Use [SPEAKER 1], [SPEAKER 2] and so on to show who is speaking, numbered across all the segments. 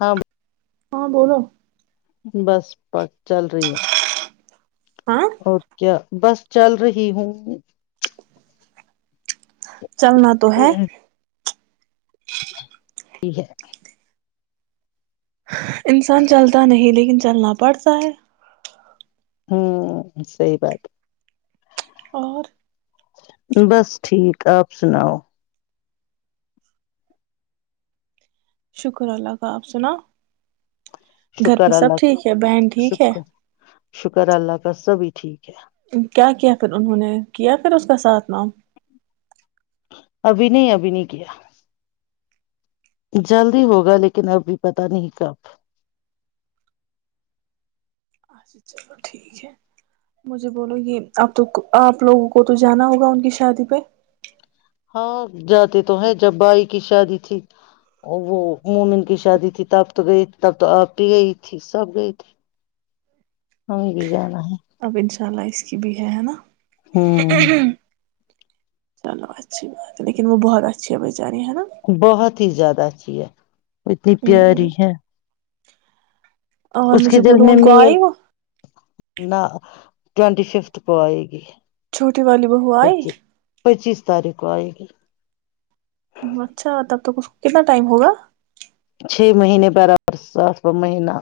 [SPEAKER 1] ہ [unintelligible]
[SPEAKER 2] ہاں بولو
[SPEAKER 1] بس پک چل رہی ہے
[SPEAKER 2] ہاں
[SPEAKER 1] اور کیا بس چل رہی ہوں
[SPEAKER 2] چلنا تو ہے
[SPEAKER 1] ٹھیک ٹھیک ہے [unintelligible]
[SPEAKER 2] انسان چلتا نہیں لیکن چلنا بڑتا ہے
[SPEAKER 1] ہان سحی بات
[SPEAKER 2] اور
[SPEAKER 1] بس ٹھیک آپ سناؤ
[SPEAKER 2] شکر اللہ کا آپ سناو گھر پہ
[SPEAKER 1] شکر
[SPEAKER 2] سب
[SPEAKER 1] اللہ
[SPEAKER 2] ٹھیک ہے بہن ٹھیک ہے
[SPEAKER 1] شکر شکر اللہ کا سبھی ٹھیک ہے
[SPEAKER 2] کیا کیا پھر انہوں نے کیا پھر اس کا ساتھ نام
[SPEAKER 1] ابھی نہیں ابھی نہیں کیا جلدی ہوگا لیکن ابھی پتہ نہیں کب
[SPEAKER 2] اچھا چلو ٹھیک ہے مجھے بولو یہ اب تو آپ لوگوں کو تو جانا ہوگا ان کی شادی پے
[SPEAKER 1] ہاں جاتے تو ہے جب بائی کی شادی تھی وہ مومن کی شادی تھی تب تو گئی تب تو آپ بھی گئی تھی سب گئی تھی ہمیں بھی جانا ہے
[SPEAKER 2] اب انشاء اللہ اس کی بھی ہے ہے نا
[SPEAKER 1] ہوں
[SPEAKER 2] چلو اچھی بات ہے لیکن وہ بہت اچھی ہے بیچاری ہے نا
[SPEAKER 1] بہت ہی زیادہ ہے جی ہے اتنی
[SPEAKER 2] ہ
[SPEAKER 1] پیاری ہے
[SPEAKER 2] اور
[SPEAKER 1] اس کے
[SPEAKER 2] مجھے
[SPEAKER 1] دل
[SPEAKER 2] بولو
[SPEAKER 1] میں
[SPEAKER 2] ان کو
[SPEAKER 1] میل
[SPEAKER 2] آئی وہ
[SPEAKER 1] نہ ٹوینٹی ففتھ کو آئے گی
[SPEAKER 2] چھوٹی والی بہو آئی
[SPEAKER 1] پچیس پچیس تاریخ کو آئی گی
[SPEAKER 2] اچھا تب تک اس کو کتنا ٹائم ہوگا
[SPEAKER 1] چھ مہینے برابر سات مہینہ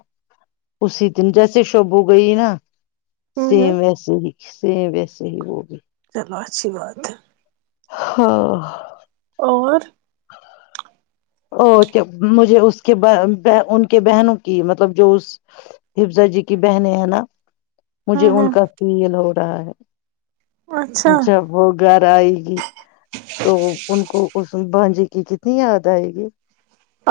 [SPEAKER 1] اسی دن جیسے شبو گئی نا
[SPEAKER 2] ہ ہ
[SPEAKER 1] سیم ویسے ہی سیم ویسے ہی صحی وبی
[SPEAKER 2] چلو اچھی بات ہے
[SPEAKER 1] ہاں
[SPEAKER 2] اور
[SPEAKER 1] اور کیا مجھے اس کے ان کے بہنوں کی مطلب جو اس حفظا جی کی بہنیں ہیں نا
[SPEAKER 2] ہاں
[SPEAKER 1] مجھے ان
[SPEAKER 2] ہاں
[SPEAKER 1] کا فیل ہو رہ ہے
[SPEAKER 2] اچھا
[SPEAKER 1] [unintelligible] جب وہ گھر آئے گی تو ان کو اس بانجی کی کتنی یاد آئے گی جی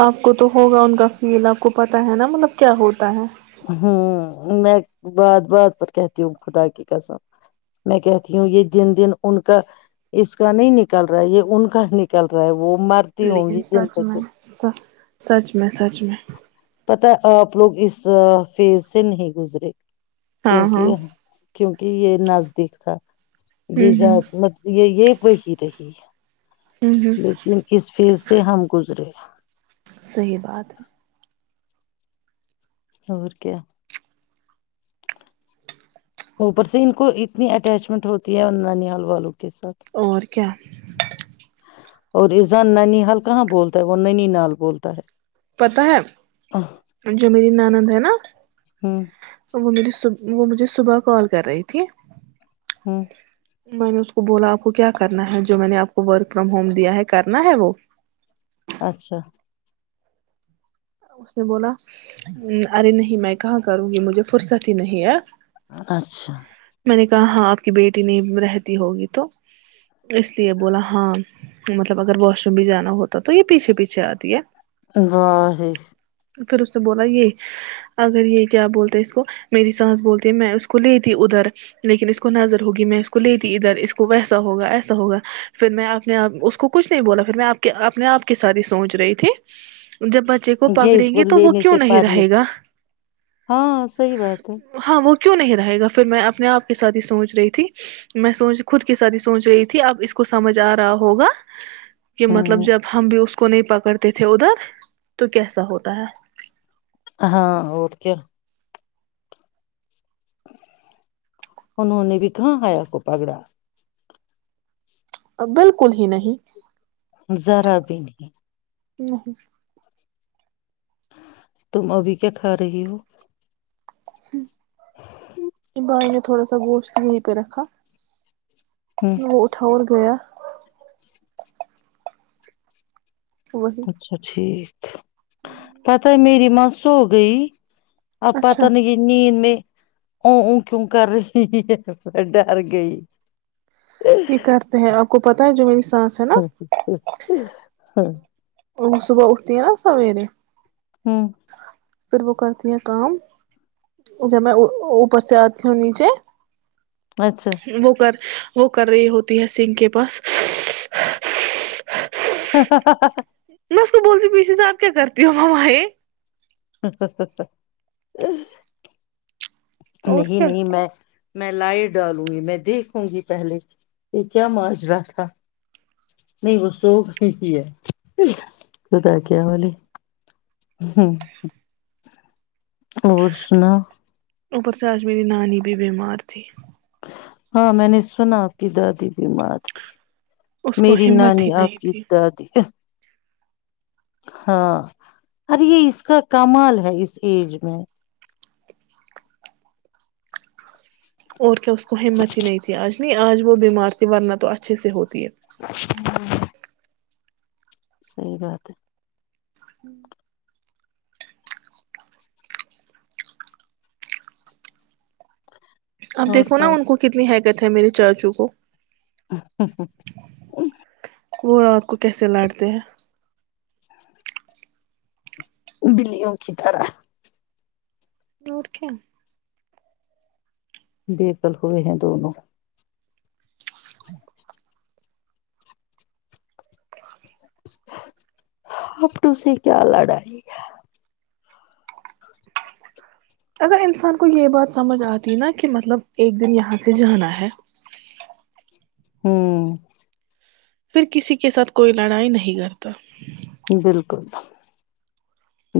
[SPEAKER 2] آپ کو تو ہوگا ان کا فیل اب کو پتا ہینا مطلب کیا ہوتا ہے
[SPEAKER 1] ہمم میں بات بات پر کہتی ہوں خدا کی قسم میں کہتی ہوں یہ دن دن ان کا اس کا نہیں نکل رہا ہے یہ ان کا نکل رہا ہے وہ مرتی ہوں
[SPEAKER 2] لیکن
[SPEAKER 1] گی دن
[SPEAKER 2] سچ
[SPEAKER 1] ب
[SPEAKER 2] میں
[SPEAKER 1] دن
[SPEAKER 2] س سچ میں سچ میں
[SPEAKER 1] پتا ہیں آپ لوگ اس فیز سے نہیں گزرے
[SPEAKER 2] ہاں ہاں
[SPEAKER 1] کیونکہ کیونک کہ یہ نزدیک تھا
[SPEAKER 2] ہوں
[SPEAKER 1] یہ ج
[SPEAKER 2] ہوں
[SPEAKER 1] مطل یہ یہ و ہی رہی
[SPEAKER 2] ہوں ہوں
[SPEAKER 1] لیکن اس فیز سے ہم گزرے
[SPEAKER 2] صحیح بات ہے
[SPEAKER 1] اور کیا اوپر سے ان کو اتنی اٹیچمنٹ ہوتی ہے نانیہال والوں کی
[SPEAKER 2] اور کیا
[SPEAKER 1] اور اسزان ننی حال کہاں بولتا ہے وہ ننی نال بولتا ہے
[SPEAKER 2] پتا ہے جو میری نانند ہے نا
[SPEAKER 1] ہ
[SPEAKER 2] وہ میری وہ مجھے صبح کال کر رہی تھی
[SPEAKER 1] ہممم
[SPEAKER 2] میں نے اس کو بولا آپ کو کیا کرنا ہے جو میں نے آپ کو ورک فرام ہوم دیا ہے کرنا ہے وہ
[SPEAKER 1] اچھا
[SPEAKER 2] اس نے بولا ارے نہیں میں کہاں کروں گی مجھے فرصت ہی نہیں ہے
[SPEAKER 1] اچھا
[SPEAKER 2] میں نے کہا ہاں آپ کی بیٹی نہیں رہتی ہوگی تو اس لیے بولا ہاں مطلب اگر واش روم بھی جانا ہوتا تو یہ پیچھے پیچھے آتی ہے
[SPEAKER 1] [inaudible]
[SPEAKER 2] پھر اس نے بولا یہ اگر یہ کیا بولتے اس کو میری سانس بولتی میں اس کو لیتی ادھر لیکن اس کو نظر ہوگی میں اس کو لیتی ادھر اس کو ویسا ہوگا ایسا ہوگا پھر میں اپنے آپ اس کو کچھ نہیں بولا پھر میں اپنے آپ کے سات ہی سوچ رہی تھی جب بچے کو
[SPEAKER 1] کہ
[SPEAKER 2] پکڑیں
[SPEAKER 1] اس کو
[SPEAKER 2] گے تو وہ
[SPEAKER 1] لینے
[SPEAKER 2] کیوں
[SPEAKER 1] سے
[SPEAKER 2] نہیں رہے
[SPEAKER 1] پرہیز
[SPEAKER 2] گا
[SPEAKER 1] ہاں صحی بات ہے
[SPEAKER 2] ہاں وہ کیوں نہیں رہے گا پھر میں اپنے آپ کے ساتھ ہی سوچ رہی تھی میں سوچ خود کے سات ہی سوچ رہی تھی اب اس کو سمجھ آ رہا ہوگا کہ مطلب
[SPEAKER 1] ہمم
[SPEAKER 2] جب ہم بھی اس کو نہیں پکڑتے تھے ادھر تو کیسا ہوتا ہے
[SPEAKER 1] ہاں اور کیا انہوں نے بھی کہاں حیا کو پگڑا
[SPEAKER 2] بالکل ہی نہیں
[SPEAKER 1] ذرا بھی نہیں
[SPEAKER 2] [inaudible]
[SPEAKER 1] تم ابھی کیا کھا رہی ہو
[SPEAKER 2] [inaudible] [unintelligible] تھوڑا سا گوشت یہی پیے رکھا
[SPEAKER 1] ہمم
[SPEAKER 2] وہ اٹھا اور ہویا وہی
[SPEAKER 1] اچھا ٹھیک پتا ہے میری میں سو گئی اب
[SPEAKER 2] اچھا
[SPEAKER 1] پتانہیں میں ا ا کیوں کر رہی ہے میں ڈر گئی
[SPEAKER 2] یہ کرتے ہیں آپ کو پتا پتا ہے جو میری سانس ہے نا
[SPEAKER 1] [inaudible]
[SPEAKER 2] وہ صبح اٹھتی ہے نا سویرے ر
[SPEAKER 1] ہمم
[SPEAKER 2] پھر وہ کرتی ہیں کام جب میں اوپر سے آتی ہوں
[SPEAKER 1] اچھا
[SPEAKER 2] نیچے وہ کر وہ کر رہی ہوتی ہے سنگھ کے پاس
[SPEAKER 1] ہا ہا ہا
[SPEAKER 2] میں اس کو بولتی ہوں پیچے سے آپ کیا کرتی ہو مما ییے
[SPEAKER 1] [inaudible]
[SPEAKER 2] اور
[SPEAKER 1] نہیں
[SPEAKER 2] کیا
[SPEAKER 1] نہیں میں میں لائٹ ڈالوں گی میں دیکھوں گی پہلے یہ کیا ماجرا تھا نہیں وہ سو گئی ہے خدا کے حوالے اور سناو
[SPEAKER 2] اوپر سے آج میری نانی بھی بیمار تھی
[SPEAKER 1] ہاں میں نے سنا آپ کی دادی بیمار تھی
[SPEAKER 2] اس کو
[SPEAKER 1] میری
[SPEAKER 2] ہمت
[SPEAKER 1] نانی
[SPEAKER 2] ہی
[SPEAKER 1] آپ
[SPEAKER 2] نہیں
[SPEAKER 1] کی
[SPEAKER 2] تھی
[SPEAKER 1] دادی ہے ہاں ارے یہ اس کا کمال ہے اس ایج میں
[SPEAKER 2] اور اس کو ہمت ہی نہیں تھی آج نہیں آج وہ بیمار تھی ورنہ تو اچھے سے ہوتی ہے
[SPEAKER 1] [unintelligible] صحیح بات ہے
[SPEAKER 2] [inaudible] اب
[SPEAKER 1] ہے اور
[SPEAKER 2] دیکھو نا ان
[SPEAKER 1] بات
[SPEAKER 2] کو کتنی ہے ہے میرے چاچو کو وہ رات کو کیسے لڑتے ہیں
[SPEAKER 1] [inaudible] بلیوں کی طرح
[SPEAKER 2] اور کیا
[SPEAKER 1] بےقل ہوئے ہیں دونوں [inaudible] اب تجھ سے کیا لڑائی ہے
[SPEAKER 2] اگر انسان کو یہ بات سمجھ آتی نا کہ مطلب ایک دن یہاں سے جانا ہے
[SPEAKER 1] ہوں
[SPEAKER 2] پھر کسی کے ساتھ کوئی لڑائی نہیں کرتا
[SPEAKER 1] بالکل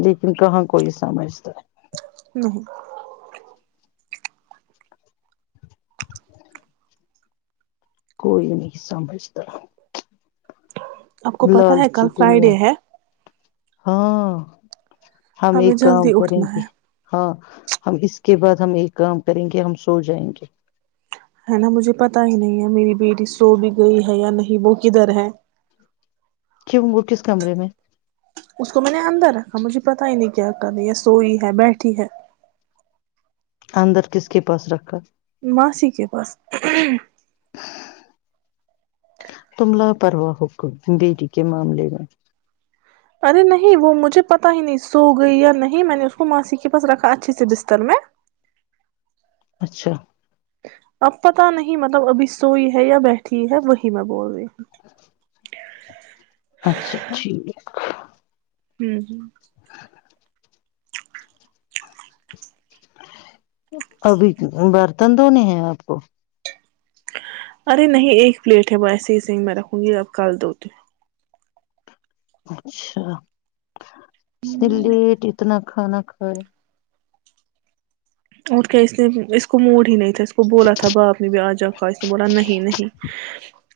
[SPEAKER 1] لیکن کہاں کوئی سمجھتا ہے
[SPEAKER 2] [unintelligible]
[SPEAKER 1] کوئی نہیں سمبجھ طرح
[SPEAKER 2] آپ کو پتہ ہے کل
[SPEAKER 1] دنیا
[SPEAKER 2] فرائیڈے ہے
[SPEAKER 1] ہاں ہم
[SPEAKER 2] ہمیں
[SPEAKER 1] ایک کام
[SPEAKER 2] جلدی
[SPEAKER 1] کریں
[SPEAKER 2] اٹھنا
[SPEAKER 1] گے
[SPEAKER 2] ہے
[SPEAKER 1] ہاں ہم اس کے بعد ہم ایک کام کریں گے ہم سو جائیں گے
[SPEAKER 2] ہے نا مجھے پتا ہی نہیں ہے میری بیٹی سو بھی گئی ہے یا نہیں وہ کدھر ہے
[SPEAKER 1] کیوں وہ کس کمرے میں ہے
[SPEAKER 2] اس کو میں نے اندر رکھا مجھے پتا ہی نہیں کیا کرری ہے سوئی ہے بیٹھی ہے
[SPEAKER 1] اندر کس کے پاس رکھا
[SPEAKER 2] ماسی کے پاس
[SPEAKER 1] تم لا پرواہ ہو بیٹی کے معاملے میں
[SPEAKER 2] ارے نہیں وہ مجھے پتا ہی نہیں سو گئی یا نہیں میں نے اس کو ماسی کے پاس رکھا اچھے سے بستر میں
[SPEAKER 1] اچھا
[SPEAKER 2] اب پتا نہیں مطلب ابھی سوئی ہے یا بیٹھی ہے وہی میں بول رہی ہوں
[SPEAKER 1] اچھا ٹھیک ہے
[SPEAKER 2] ہوں ہ
[SPEAKER 1] [unintelligible] ابھی تو بر دندونے ہیں آپ کو
[SPEAKER 2] ارے نہیں ایک پلیٹ ہے میں ایسے ہیس ہی میں رکھوں گی اب کل دو تو
[SPEAKER 1] اچھا اس نے لیٹ اتنا کھانا کھائے
[SPEAKER 2] اور کیا اس لیے اس کو موڑ ہی نہیں تھا اس کو بولا تھا باپ نے بھی آ جا کا اسے بولا نہیں نہیں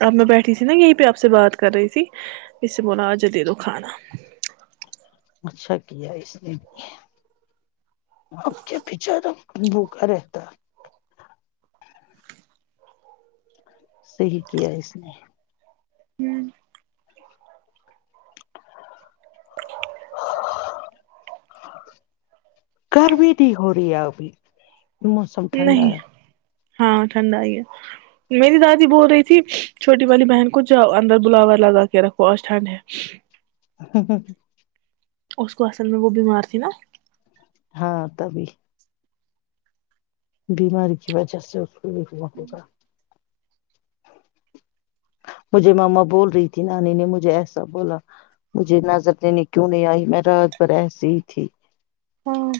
[SPEAKER 2] اب میں بیٹھی تھی نا یہیں پہ آپ سے بات کر رہی تھی اس سے بولا آج دے دو کھانا
[SPEAKER 1] اچھا کیا اس نے بھی اب کیا بچارا بھوکا رہتا صحیح کیا اس نے
[SPEAKER 2] ہوں
[SPEAKER 1] گ بھی نہیں ہو رہی ہے ابھی موسم ٹھنڈا
[SPEAKER 2] نہیں
[SPEAKER 1] ہے
[SPEAKER 2] ہاں ٹھنڈ آ ہی ہے میری دادی بول رہی تھی چھوٹی والی بہن کو جاؤ انندر بلاوور لگا کے رکھو آج ٹھنڈ ہے
[SPEAKER 1] [unintelligible]
[SPEAKER 2] اس کو اصل میں وہ بیمار تھی نا
[SPEAKER 1] ہاں تبھی بیماری کی وجہ سے [unintelligible] مجھے ماما بول رہی تھی نانی نے مجھے ایسا بولا مجھے نظر دینے کیوں نہیں آئی میں رات بھر ایسی ہی تھی
[SPEAKER 2] ہاں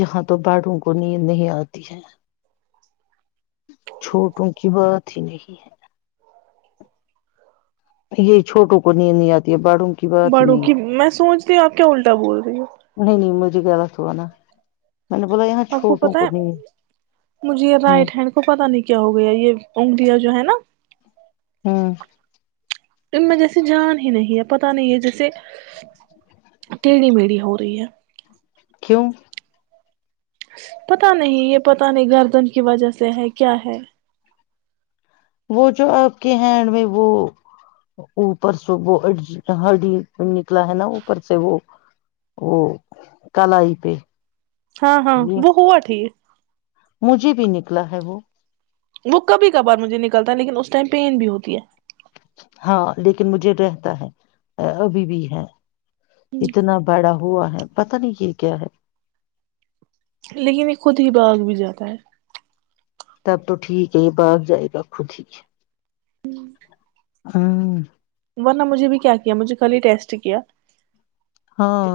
[SPEAKER 1] یہاں تو بڑوں کو نیند نہیں آتی ہے چھوٹوں کی بات ہی نہیں ہے یہ چھوٹوں کو نید نہیں آتی ہے بڑھو کی بات ہی
[SPEAKER 2] بڑوں
[SPEAKER 1] نہیں ہے
[SPEAKER 2] کی
[SPEAKER 1] آ
[SPEAKER 2] میں سوچتی ہوں آپ کیا الٹا بول رہی ہو
[SPEAKER 1] نہیں نہیں م [inaudible]
[SPEAKER 2] آپ کو پتا ہے مجھے
[SPEAKER 1] ہوں
[SPEAKER 2] رائٹ ہینڈ کو پتا نہیں کیا ہو گیا یہ جو ہے نا
[SPEAKER 1] [inaudible]
[SPEAKER 2] ان میں جیسی جان ہی نہیں ہے پتا نہیں ہے جیسے ٹیڈی میڑھی ہو رہی ہے
[SPEAKER 1] کیوں
[SPEAKER 2] پتا نہیں یہ پتا نہیں گردن کی وجہ سے ہے کیا ہے
[SPEAKER 1] وہ جو آپ کے ہینڈ میں وہ اوپر سے وہ ہڈی نکلا ہے نا اوپر سے وہ وہ کلائی پہ
[SPEAKER 2] ہاں ہاں وہ ہوا ٹھیک
[SPEAKER 1] مجھے بھی نکلا ہے وہ
[SPEAKER 2] وہ کبھی کبھار مجھے نکلتا ہے لیکن اس ٹائم پین بھی ہوتی ہے
[SPEAKER 1] ہاں لیکن مجھے رہتا ہے ابھی بھی ہے اتنا بڑا ہوا ہے پتا نہیں یہ کیا ہے
[SPEAKER 2] لیکن یہ خود ہی باغ بھی جاتا ہے
[SPEAKER 1] تب تو ٹھیک ہے یہ باغ جائے گا خود ہی ہاں
[SPEAKER 2] ورنہ مجھے بھی کیا کیا مجھے کل ہی ٹیسٹ کیا
[SPEAKER 1] ہاں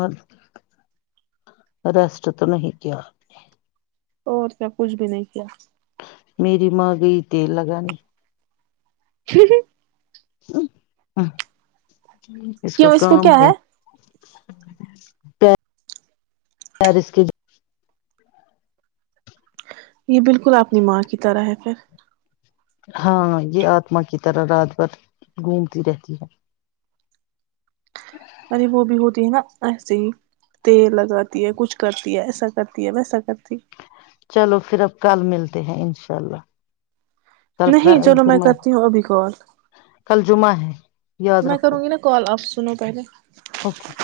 [SPEAKER 1] ریسٹ تو نہیں کیاآپ نے
[SPEAKER 2] اور کیا کچھ بھی نہیں کیا
[SPEAKER 1] میری ماں گئی تیل لگانے
[SPEAKER 2] ہ
[SPEAKER 1] ا ہ اس پہ
[SPEAKER 2] کیوں کو
[SPEAKER 1] کام
[SPEAKER 2] کیا
[SPEAKER 1] ہے پیرس کے
[SPEAKER 2] یہ بالکل اپنی ماں کی طرح ہے پھر
[SPEAKER 1] ہاں یہ آتما کی طرح رات بھر گھومتی رہتی ہے
[SPEAKER 2] اے وہ بھی ہوتی ہے نا ایسے ہی تیر لگاتی ہے کچھ کرتی ہے ایسا کرتی ہے ویسا کرتی
[SPEAKER 1] چلو پھر اب کل ملتے ہیں انشاء اللہ
[SPEAKER 2] نہیں چلو میں
[SPEAKER 1] کل
[SPEAKER 2] کرتی ہوں ابھی کال
[SPEAKER 1] کل جمعہ ہے یاد
[SPEAKER 2] میں
[SPEAKER 1] رکھو
[SPEAKER 2] کروں گی نا کال آ س پ گے
[SPEAKER 1] اوکے